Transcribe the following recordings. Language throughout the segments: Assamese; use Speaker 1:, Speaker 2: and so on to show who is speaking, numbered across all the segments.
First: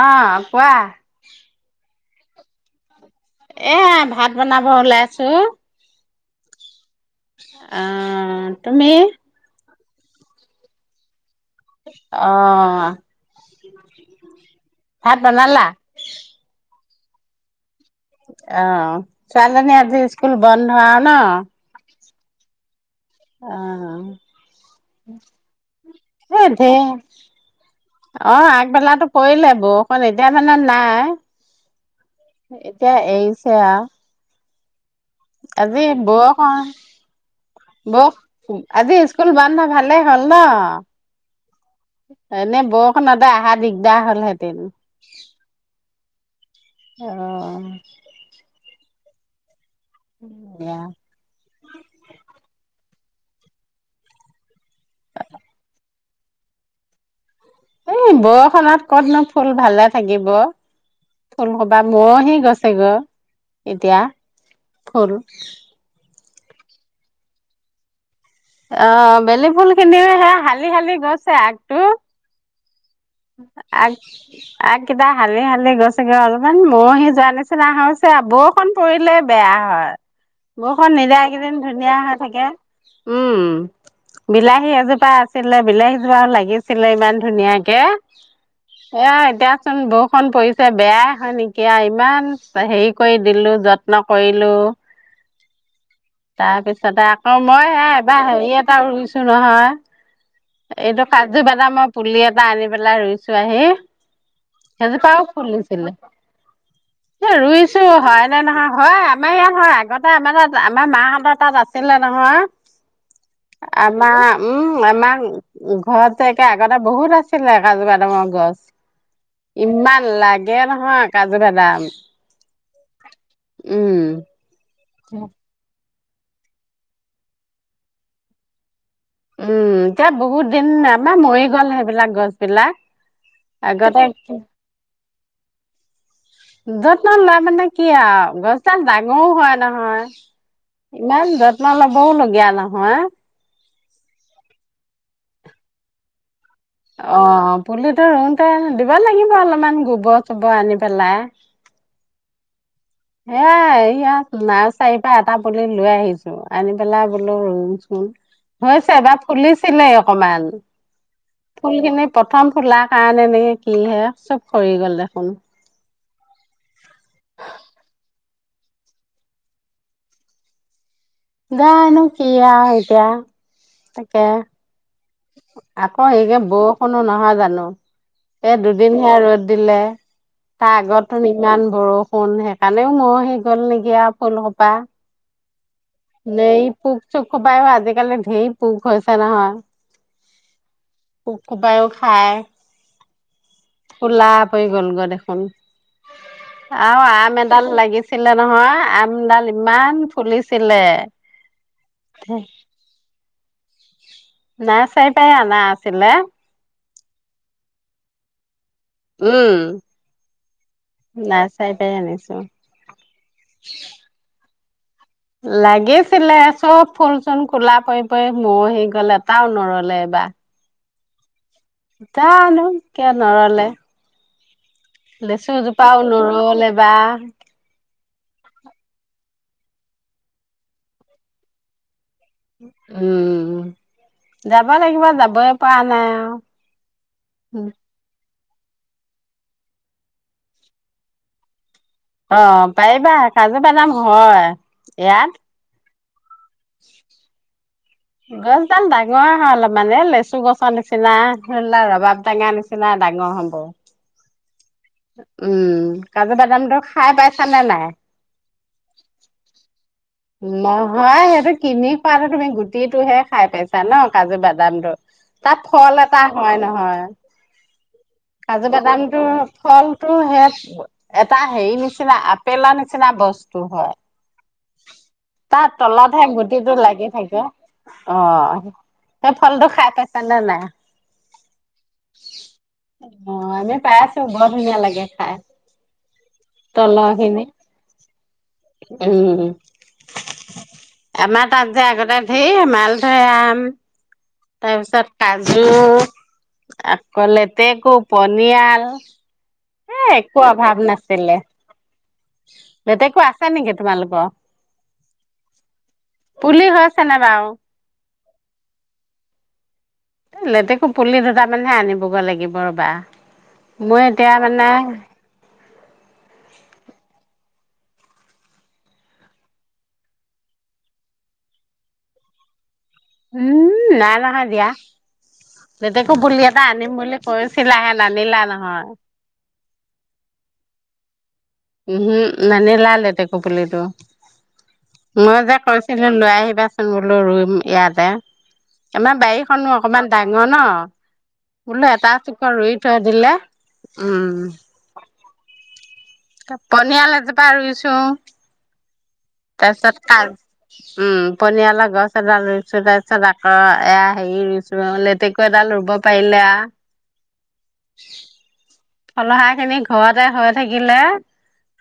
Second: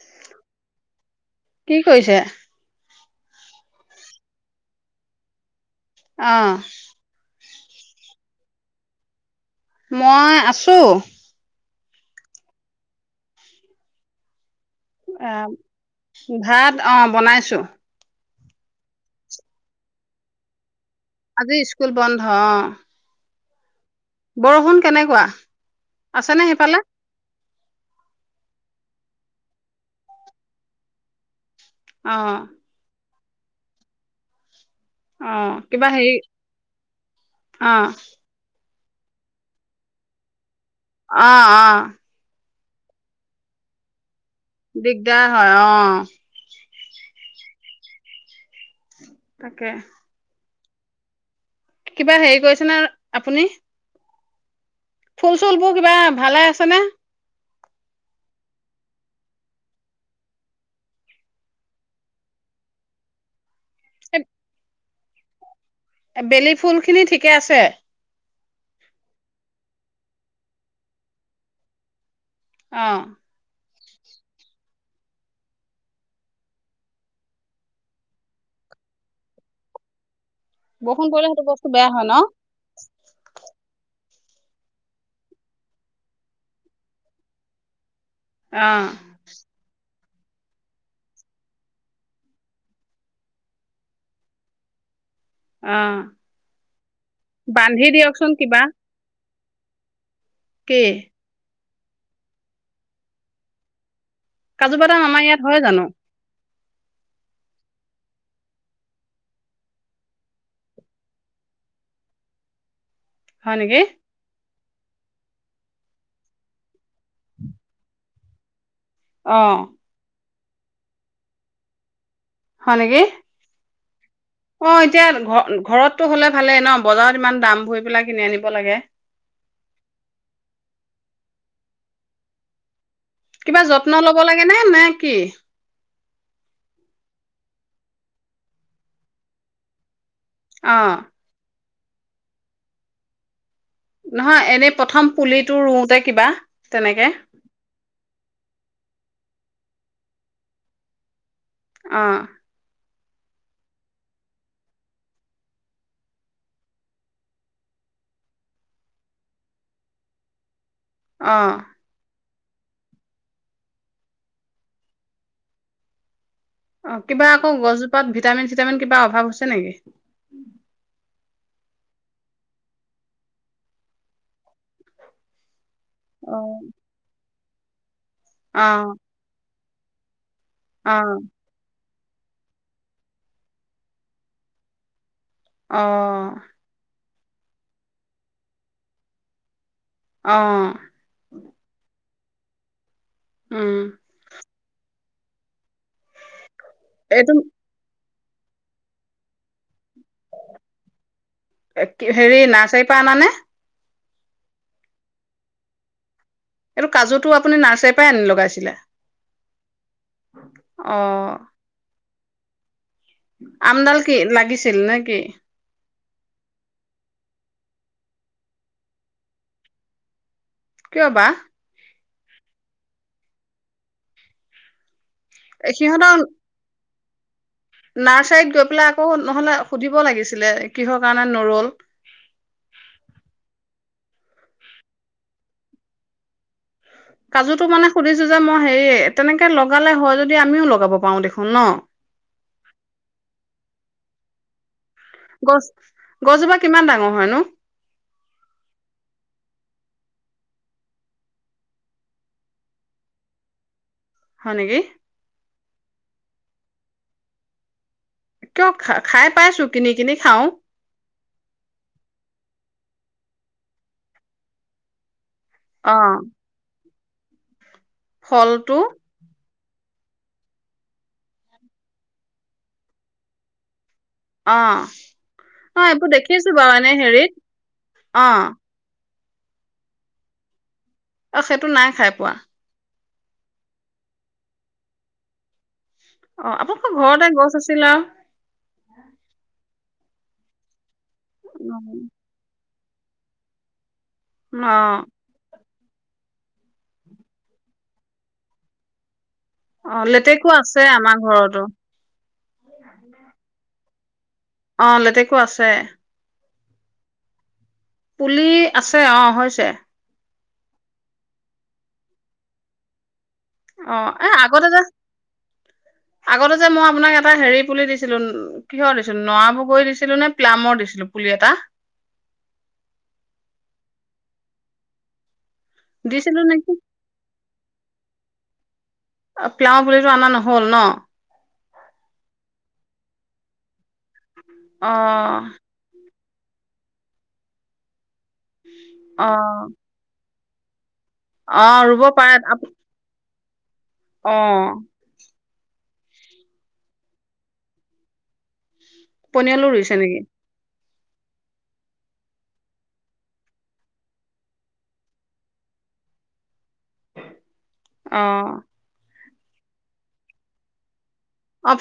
Speaker 1: আহ, কোৱা।
Speaker 2: কি? কৈছে?
Speaker 1: এ, ভাত বনাব ওলাইছোঁ।
Speaker 2: আহ।
Speaker 1: অ', তুমি
Speaker 2: মই, আছো।
Speaker 1: অ', ভাত
Speaker 2: আহ,
Speaker 1: বনালা?
Speaker 2: ভাত অ বনাইছোঁ।
Speaker 1: অ', ছোৱালীজনী আজি স্কুল বন। ন-ন
Speaker 2: আজি স্কুল বন্ধ অ',
Speaker 1: অ',
Speaker 2: বৰষুণ কেনেকুৱা, ‌
Speaker 1: এই
Speaker 2: আছেনে
Speaker 1: ধেৰ
Speaker 2: সেইফালে?
Speaker 1: অ', আগবেলাটো পৰিলে বৰষুণ, এতিয়া মানে নাই।
Speaker 2: অ'
Speaker 1: এতিয়া এৰি সেয়া,
Speaker 2: অ'
Speaker 1: আজি
Speaker 2: কিবা হেৰি
Speaker 1: বৰষুণ
Speaker 2: অ'
Speaker 1: বৰ আজি স্কুল বন্ধ, ভালে হ'ল ন?
Speaker 2: অ', অ',
Speaker 1: এনে বৰষুণতে অহা দিগদাৰ হ'ল সেই
Speaker 2: দিগদাৰ হয় অ
Speaker 1: অ অ
Speaker 2: তাকে।
Speaker 1: য়া
Speaker 2: কিবা হেৰি কৰিছেনে, আপুনি ফুল চুলবোৰ কিবা, ভালে আছেনে?
Speaker 1: এই, বৰষুণত কতনো ফুল ভালে থাকিব ফুল সোপা মৰহি গছে গৈ অ এতিয়া ফুল
Speaker 2: বেলি ফুল খিনি ঠিকে আছে।
Speaker 1: অ বেলি ফুল খিনিও সে শালি-শালি গৈছে আগটো।
Speaker 2: অ
Speaker 1: আগ আগকেইটা হালি হালি গৈছে গৈ, অলপমান মৰহি যোৱা নিচিনা আহ হৈছে, বৰষুণ পৰিলেই বেয়া হয় বৰষুণ নিদিয়া
Speaker 2: পৰিলে সেইটো
Speaker 1: কেইদিন
Speaker 2: বস্তু বেয়া
Speaker 1: ধুনীয়া
Speaker 2: হয় ন?
Speaker 1: হৈ থাকে উম বিলাহী এজোপা আছিলে বিলাহী জোপা লাগিছিলে ইমান ধুনীয়াকে
Speaker 2: অ'
Speaker 1: এয়া, এতিয়াচোন বৌ', বৰষুণ পৰিছে বেয়াই হয়, নেকি ইমান হেৰি কৰি দিলো, যত্ন কৰিলো,
Speaker 2: অ'
Speaker 1: তাৰপিছতে আকৌ মই',
Speaker 2: বান্ধি
Speaker 1: সেয়া, এবাৰ
Speaker 2: দিয়কচোন
Speaker 1: হেৰি
Speaker 2: কিবা।
Speaker 1: এটা ৰুইছো। [unintelligible]
Speaker 2: কি?
Speaker 1: এইটো কাজু -বাদামৰ, পুলি এটা আনি পেলাই ৰুইছো আহি
Speaker 2: কাজু বাদাম
Speaker 1: সেইজোপাও
Speaker 2: আমাৰ ইয়াত হয় জানো
Speaker 1: ফুলিছিলে এ ৰুইছো হয় নে নহয় হয় আমাৰ ইয়াত হয় আগতে আমাৰ তাত আমাৰ মাহঁতৰ তাত আছিলে নহয়
Speaker 2: হয় নেকি?
Speaker 1: আমাৰ, উম মা মাং ঘৰতে একে আগতে বহুত আছিলে কাজু-বাদামৰ গছ।
Speaker 2: অ'
Speaker 1: ইমান লাগ নহয় কাজু বাদাম
Speaker 2: হয় নেকি?
Speaker 1: উম্।
Speaker 2: অ এতিয়া ঘ ঘৰত- টো হ'লে ভালেই ন? বজাৰত ইমান দাম ভৰি পেলাই কিনি আনিব লাগে।
Speaker 1: উম্, এতিয়া বহুত দিন আমাৰ মৰি গ'ল সেইবিলাক গছ বিলাক।
Speaker 2: কিবা যত্ন ল'ব
Speaker 1: আগতে
Speaker 2: লাগে নে নে কি? [inaudible]
Speaker 1: যত্ন লয় মানে কি আৰু গছডাল ডাঙৰো হয় নহয়।
Speaker 2: অ
Speaker 1: ইমান যত- যত্ন ল'বও লগীয়া নহয়।
Speaker 2: নহয় এনেই প্ৰথম পুলিটো ৰোওঁতে কিবা? তেনেকে
Speaker 1: অ পুলিতো ৰোওঁতে- দিব লাগিব অলপমান গোবৰ-চোবৰ আনি পেলাই।
Speaker 2: অ'।
Speaker 1: হেয়াই এইয়াত নাৰ্চাৰীৰ পৰা এটা পুলি লৈ আহিছো, আনি পেলাই বোলো ৰোঁও চু্ন হৈছে এবাৰ ফুলিছিলেই অকমাণ।
Speaker 2: অ'।
Speaker 1: প্ৰথম ফুলাৰ কাৰণে নে কি হে চব খৰি গ'ল দেখোন?
Speaker 2: অ কিবা আকৌ গছজোপাত ভিটামিন চিটামিন কিবা অভাৱ হৈছে নেকি?
Speaker 1: জানো কি আওঁ এতিয়া তাকে- [inaudible]
Speaker 2: অ
Speaker 1: আকৌ বৰষুণো নহয় জানো? ন? এ
Speaker 2: অ
Speaker 1: দুদিনহে ৰ'দ - দিলে। তাৰ
Speaker 2: অ
Speaker 1: আগতো ইমান বৰষুণ - ষফুল সেইকাৰণেও মৰহি গ'ল নেকি আৰু ফুলসোপা।
Speaker 2: অ'-
Speaker 1: এই পোক সোপায়ো আজিকালি ঢেৰ পোক হৈছে নহয়।
Speaker 2: অ
Speaker 1: পোক সোপায়ো- খাওঁ।
Speaker 2: উম
Speaker 1: ক'লা পৰি গ'ল গৈ দেখোন। [inaudible] আৰু
Speaker 2: এইটো
Speaker 1: আম এডাল লাগি- ছিলে নহয় আমডাল ইম-
Speaker 2: কি হেৰি নাৰ্চাৰীৰ পৰা আনা নে?
Speaker 1: নাৰ্চাৰীৰ পৰাই অনা আছিলে।
Speaker 2: এইটো কাজু টো আপুনি নাৰ্চাৰীৰ পৰাই আনি লগাইছিলে?
Speaker 1: উম
Speaker 2: অ
Speaker 1: নাই চাই পাই আনিছে। [unintelligible]
Speaker 2: আমডাল কি লাগিছি ছিল নেকি?
Speaker 1: লাগেচ ছিলে সব ফুল-চুল কলা পৰি পৰি মৰহি গ'ল এটাও নৰলে এইবাৰ
Speaker 2: কিয় বা?
Speaker 1: জানো কিয় নৰলে? লিচুজোপাও
Speaker 2: সিহঁতৰ
Speaker 1: নৰলে যাও হম।
Speaker 2: নাৰ্চাৰীত গৈ পেলাই আকৌ নহ'লে সুধিব লাগিছিলে কিহৰ কাৰণে নৰল?
Speaker 1: উম, যাবা লাগিব যাবই পৰা নাই আৰু
Speaker 2: কাজুতো মানে সুধিছিল যে মই হেৰি তেনেকৈ লগালে হয় যদি আমিও লগাব পাৰোঁ দেখোন ন?
Speaker 1: অ, পাৰিবা কাজু বাদাম হয় ইয়াত
Speaker 2: গছ গছজোপা কিমান ডাঙৰ হয় নো?
Speaker 1: গছডাল ডাঙৰ হয় অলপ মানে লিচু গছৰ নিচিনা ধৰিলোৱা ৰবাবটেঙা নিচিনা ডাঙৰ হ'ব।
Speaker 2: হয় নেকি?
Speaker 1: উম, কাজু বাদামটো খাই পাইছা নে নাই?
Speaker 2: কিয় খা খাই পাইছো কিনি কিনি খাও
Speaker 1: নহয় সেইটো কিনি খোৱাটো তুমি গু হেইটোহে খাই পাইছা ন কাজু বাদামটো। তাত
Speaker 2: অ
Speaker 1: ফল এটা হয় নহয়। [inaudible] কাজু
Speaker 2: ফলটো
Speaker 1: বাদামটো ফলটো সেই এটা হেৰি নিচিনা আপেলৰ নিচিনা বস্তু হয়।
Speaker 2: অ
Speaker 1: তাৰ
Speaker 2: অ এইবোৰ
Speaker 1: তলতহে
Speaker 2: দেখিছো বাৰু
Speaker 1: গুটিটো
Speaker 2: এনে
Speaker 1: লাগি
Speaker 2: হেৰিত
Speaker 1: থাকে। অ সেই ফলটো খাই পাইছা নে নাই?
Speaker 2: অ সেইটো নাই খাই পোৱা।
Speaker 1: অ, আমি পাইছোঁ বৰ ধুনীয়া লাগে খাই।
Speaker 2: অ, আপোনালোকৰ
Speaker 1: তলৰ
Speaker 2: ঘৰতে
Speaker 1: খিনি।
Speaker 2: গছ আছিলে আৰু।
Speaker 1: [inaudible] আমাৰ তাত যে আগতে ধেৰমাল ধেৰ আম
Speaker 2: অ
Speaker 1: তাৰপিছত কাজু উম আকৌ লেতেকু পনিয়াল
Speaker 2: অ
Speaker 1: এ একো
Speaker 2: লেটেকু আছে
Speaker 1: অভাৱ
Speaker 2: আমাৰ
Speaker 1: নাছিলে,
Speaker 2: ঘৰতো
Speaker 1: লেটেকু আছে নেকি তোমালোকৰ
Speaker 2: অ লেতেকু আছে
Speaker 1: পুলি হৈছে নে বাৰু
Speaker 2: পুলি আছে অ হৈছে
Speaker 1: লেতেকো পুলি দুটা মানহে আনিবগৈ লাগিব ৰ'বা
Speaker 2: অ
Speaker 1: মই
Speaker 2: এ
Speaker 1: এতিয়া
Speaker 2: আগতে
Speaker 1: মানে
Speaker 2: যে আগতে যে মই আপোনাক এটা হেৰিত পুলি দিছিলো কিহৰ দিছিলো নৰা বগৰী দিছিলো নে প্লামৰ দিছিলো পুলি এটা
Speaker 1: উম নাই নহয় দিয়া লেতেকু পুলি
Speaker 2: দিছিলো
Speaker 1: এটা
Speaker 2: নেকি
Speaker 1: আনিম বুলি কৈছো [unintelligible] এ নানিলা নহয়
Speaker 2: প্লামৰ পুলিটো আনা নহ'ল ন
Speaker 1: উমহো নানিলা লেতেকু পুলিটো মই
Speaker 2: অহ
Speaker 1: যে কৈছিলো লৈ আহিবাচোন মোলৈ ৰুম ইয়াতে আমাৰ
Speaker 2: অ
Speaker 1: বাৰীখনো অকমান ডাঙ ন
Speaker 2: অ
Speaker 1: ন বোলে
Speaker 2: ৰুব
Speaker 1: এটা
Speaker 2: পাৰে
Speaker 1: শিপা ৰুই থৈ দিলে
Speaker 2: অ
Speaker 1: উম পনিয়াল এজোপা ৰুইছো
Speaker 2: পনিয়লো
Speaker 1: তাৰপিছত
Speaker 2: ৰুইছে নেকি
Speaker 1: কাজ উম পনিয়ালৰ গছ এডাল ৰুইছো তাৰপিছত আকৌ এয়া হেৰি ৰুইছো লেতেকু এডাল ৰুব পাৰিলে
Speaker 2: অহ
Speaker 1: সলহাই খিনি ঘৰতে হৈ থাকিলে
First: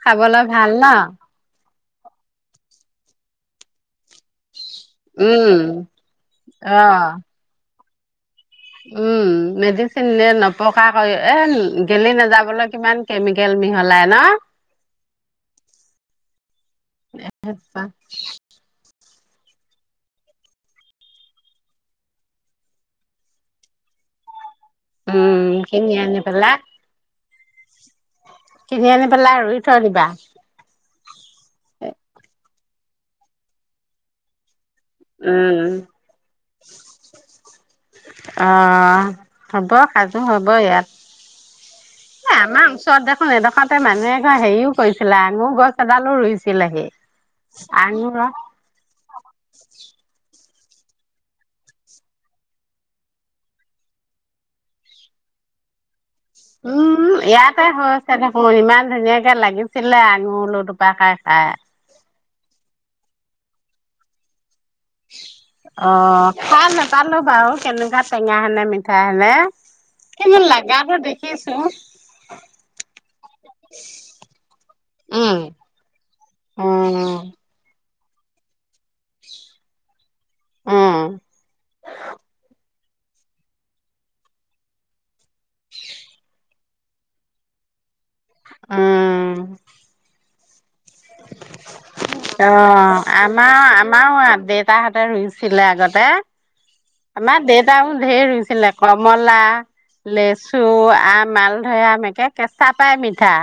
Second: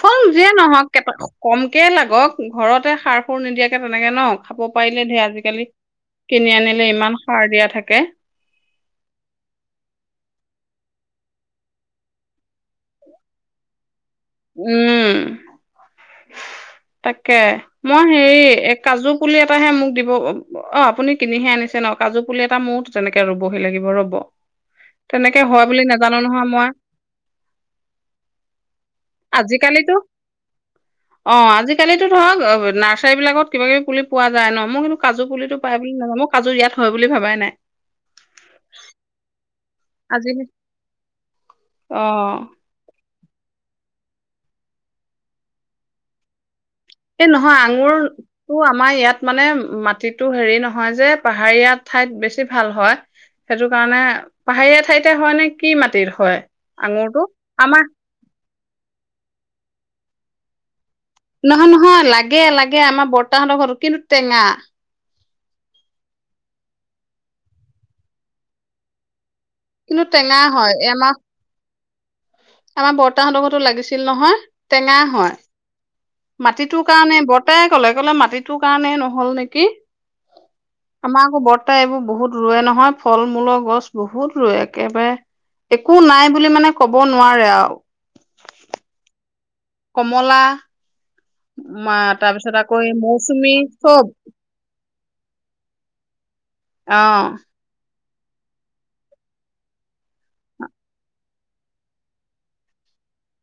Speaker 2: ফল
Speaker 1: খাবলৈ
Speaker 2: যিয়ে
Speaker 1: ভাল ন?
Speaker 2: নহওক কম কেলে গক ঘৰতে সাৰ সুৰ নিদিয়াকৈ তেনেক ন খাব পাৰিলে ধেৰ
Speaker 1: উম,
Speaker 2: আজিকালি কিনি আনিলে
Speaker 1: অ',
Speaker 2: ইমান সাৰ দিয়া থাকে কে
Speaker 1: উম মেডিচিন নে নপকাকৈ এ গেলি নাযাবলৈ কিমান কেমিকেল মিহলাই ন?
Speaker 2: উম তাকে মই হেৰি এ কাজু পুলি এটাহে মোক দিব অ আপুনি কিনিহে আনিছে ন কাজু পুলি এটা মোৰ তেনেকে ৰুবহি লাগিব ৰ'ব
Speaker 1: উম,
Speaker 2: তেনেকে হয় বুলি
Speaker 1: কিনি
Speaker 2: নাজানো
Speaker 1: আনি
Speaker 2: নহয়
Speaker 1: পেলাই
Speaker 2: মই
Speaker 1: কিনি আনি পেলাই ৰুই থৈ
Speaker 2: আজিকালিতো
Speaker 1: দিবা
Speaker 2: অ', আজিকালিতো ধৰক অৱ নাৰ্চাৰী বিলাকত কিবা কিবি পুলি পোৱা যায় ন? মই কিন্তু কাজু
Speaker 1: উম,
Speaker 2: পুলিতটো পাই বুলি নাাজানো, মোৰ কাজু ইয়াত হয় বুলি ভাবাই নাই।
Speaker 1: সাজু
Speaker 2: আজি
Speaker 1: হ'ব ইয়াত।
Speaker 2: অ
Speaker 1: এ আমাৰ ওচৰত দে অ এইডোখৰতে মানুহ এঘৰে হেৰিও কৰিছিলে, আঙুৰ গছ এডালো ৰুইছিল।
Speaker 2: এই নহয়, আঙুৰটো আমাৰ ইয়াত মানে মাটিতো হেৰি নহয় নহয় যে পাহাৰীয়া ঠাইত বেছি ভাল হয়। সেইটো কাৰণে পাহাৰীয়া ঠাইতে হয় নে কি মাটিত হয়?
Speaker 1: উম,
Speaker 2: আঙুৰটো
Speaker 1: ইয়াতে
Speaker 2: আমাৰ
Speaker 1: হৈছে দেখোন ইমান ধুনীয়াকে লাগিছিলে। অ ল ও টোক
Speaker 2: নহয় নহয় লাগে লাগে, আমাৰ বটা বটাহতৰ ঘৰটো, কিন্তু টেঙা।
Speaker 1: অ খাই নেপালো বাৰু কেনেকুৱা টেঙাহ নে মিঠা নে
Speaker 2: কিন্তু টেঙা হয়। এমাহ আমাৰ বটাহতৰ ঘৰতো লাগিছিল নহয়। টেঙা হয়।
Speaker 1: উম
Speaker 2: মাটিটোৰ কাৰণে।
Speaker 1: উম
Speaker 2: বৰ্তাই আকৌ ক'লে ক'লে মাটিটোৰ কাৰণে নহ'ল নেকি।
Speaker 1: উম
Speaker 2: আমাৰ আকৌ বৰ্তাই এইবোৰ বহুত ৰুয়ে নহয়। ফল-মূলৰ গছ বহুত ৰোৱে, একেবাৰে একো নাই বুলি মানে ক'ব নোৱাৰে আৰু।
Speaker 1: উম।
Speaker 2: কমলা। মা
Speaker 1: অ
Speaker 2: তাৰপিছত আকৌ এই মৌচুমী
Speaker 1: আমাৰ
Speaker 2: চব
Speaker 1: আমাৰো দেউতাহ ৰুইছিলে আগতে।
Speaker 2: অ
Speaker 1: আমাৰ দেউতাও ধেই ৰুইছিলে। কমলা, লেচু, আম, মালধৰে আম একে কেঁচা পাই মিঠা।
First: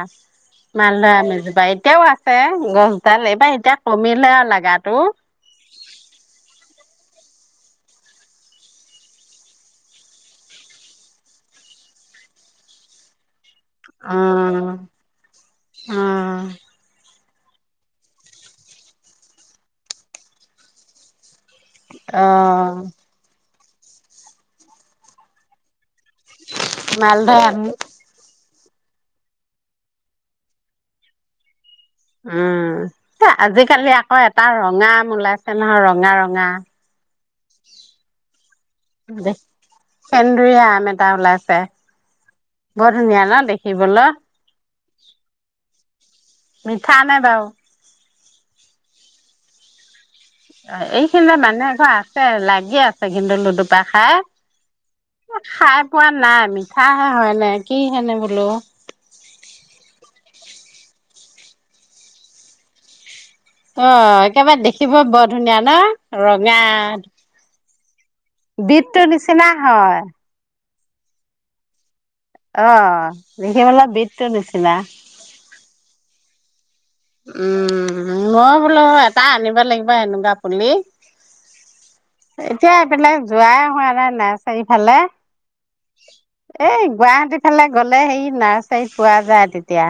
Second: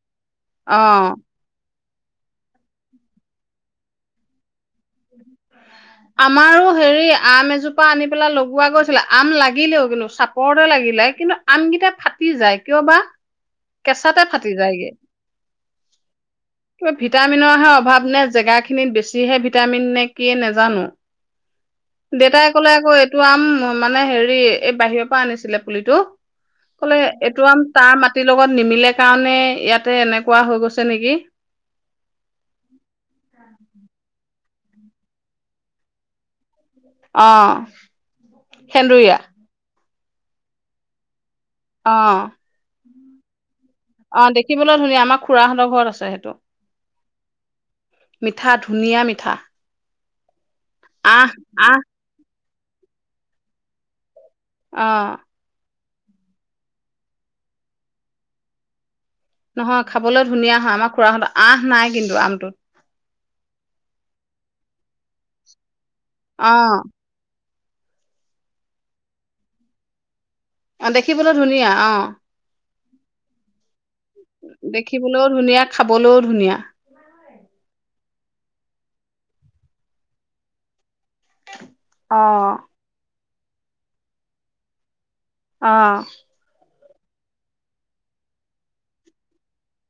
Speaker 2: অ
Speaker 1: মালধৰা আম এজোপা বাৰীত এতিয়াও আছে গছডাল। এইবাৰ এতিয়া কমিলে আৰু লাগাটো।
Speaker 2: আমাৰো হেৰি আম এজোপা আনি পেলাই লগোৱা গৈছিলে, আম লাগিলেও কিন্তু চাপৰতে লাগিলে, কিন্তু আমকেইটা ফাটি যায় কিয় বা? কেঁচাতে ফাটি
Speaker 1: উম
Speaker 2: যায়গে।
Speaker 1: উম
Speaker 2: কিবা ভিটামিনৰহে অভাৱ নে জেগাখিনিত বেছিহে ভিটামিন নে কি নেজানো। [inaudible] দেউতাই ক'লে
Speaker 1: অহ
Speaker 2: আকৌ এইটো আম। মানে হেৰি এই বাহিৰৰ পৰা আনিছিলে পুলিটো। ক'লে
Speaker 1: মালধৰা
Speaker 2: এইটো আম তাৰ মাটিৰ লগত নিমিলে কাৰণে, ইয়াতে এনেকুৱা হৈ গৈছে নেকি?
Speaker 1: উম, এ আজিকালি আকৌ এটা। তাৰ ৰঙা আম ওলাইছে নহয়, ৰঙা-ৰঙা
Speaker 2: অ' সেন্দুৰীয়া
Speaker 1: সেন্দুুৰীয়া আম এটা ওলাইছ
Speaker 2: অহ
Speaker 1: বৰ ধুনীয়া ন দেখ
Speaker 2: অ', দেখিবলৈ ধুনীয়া, আমাৰ খুৰাহঁতৰ ঘৰত আছ
Speaker 1: মিঠা নে বাৰু
Speaker 2: মিঠা ধুনীয়া মিঠা
Speaker 1: অ,
Speaker 2: আহ
Speaker 1: এইখিনিতে মানুহ এঘৰ আছে, লাগ [unintelligible] আছে কিন্তু লুডুপা খাই
Speaker 2: অহ
Speaker 1: খোৱা নাই, মিঠাহে হয় নে, কি হেনে বোলো
Speaker 2: আঁহ নাই কিন্তু আমটোত
Speaker 1: অ', একেবাই দেখিব বৰ ধুনীয়া ন?
Speaker 2: অ
Speaker 1: ৰঙা বিটটো নিচিনা হয়
Speaker 2: অ দেখিবলৈ ধুনীয়া, অ'
Speaker 1: অ', দেখিবলৈ বিত
Speaker 2: দেখিবলৈও ধুনীয়া, খাবলৈও ধুনীয়া।
Speaker 1: উম, মই বোলো এটা আনিব লাগিব এনেকুৱা পুলি
Speaker 2: [inaudible]
Speaker 1: এতিয়া এবিলাক যোৱাই হোৱা নাই নাৰ্চাৰি ফালে
Speaker 2: অ'
Speaker 1: এই গুৱাহাটী ফালে গ'লে সেই নাৰ্চাৰীত পোৱা যায় তেতিয়া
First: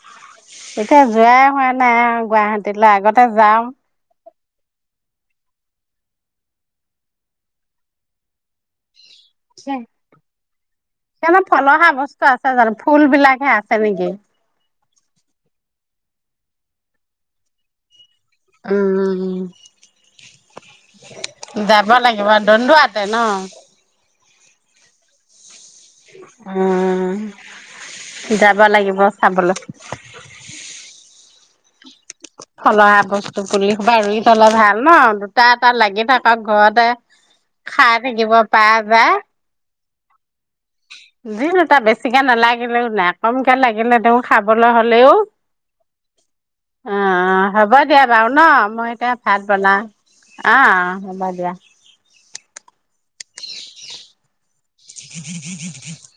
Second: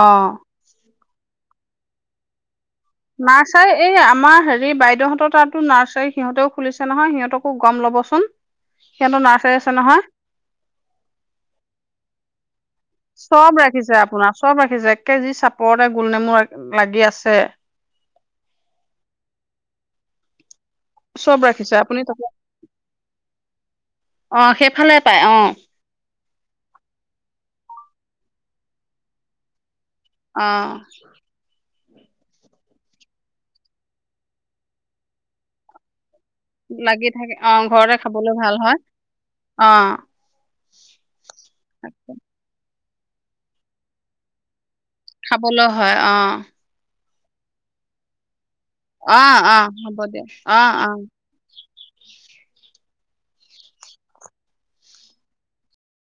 Speaker 2: অহ।
Speaker 1: এতিয়া যোৱাই হোৱা নাই আৰু গুৱাহাটীত।
Speaker 2: নাৰ্চাৰী, এই আমাৰ হেৰি, বাইদেউহঁতৰ তাত তো নাৰ্চাৰী সিহঁতেও খুলিছে নহয়, সিহঁতকো গম ল'ব চোন।
Speaker 1: [unintelligible] সিহঁতৰ ফলহা বস্তু আছ
Speaker 2: চব ৰাখিছে আপোনাৰ, চব ৰাখিছে একে যি চাপৰতে গুলনেমু লাগি আছে।
Speaker 1: উম
Speaker 2: চব ৰাখিছে
Speaker 1: যাব
Speaker 2: আপুনি তাতে
Speaker 1: লাগিব, দন্দুৱাতে ন?
Speaker 2: অ সেইফালে পায় অ
Speaker 1: উম যাব লাগিব চাবলৈ
Speaker 2: অ
Speaker 1: ফলহা বস্তু পুলি সোবা ৰুই থলে ভাল ন দুটা এটা লাগে থাক
Speaker 2: লাগি থাকে অ ঘৰতে খাবলৈ ভাল
Speaker 1: পৰা
Speaker 2: হয়
Speaker 1: যায়
Speaker 2: অ
Speaker 1: যি দুটা বেছিকে নালাগে নে নাই কমকে লাগিলে তেওঁ খাব
Speaker 2: খাবলৈ হয় অ
Speaker 1: অ অ হ'ব দিয়া বাও ন মই এতিয়া ভাত
Speaker 2: অ', অ',
Speaker 1: বনাও
Speaker 2: হ'ব দিয়ক
Speaker 1: অ অ হ'ব দিয়া ছি ছি [inaudible]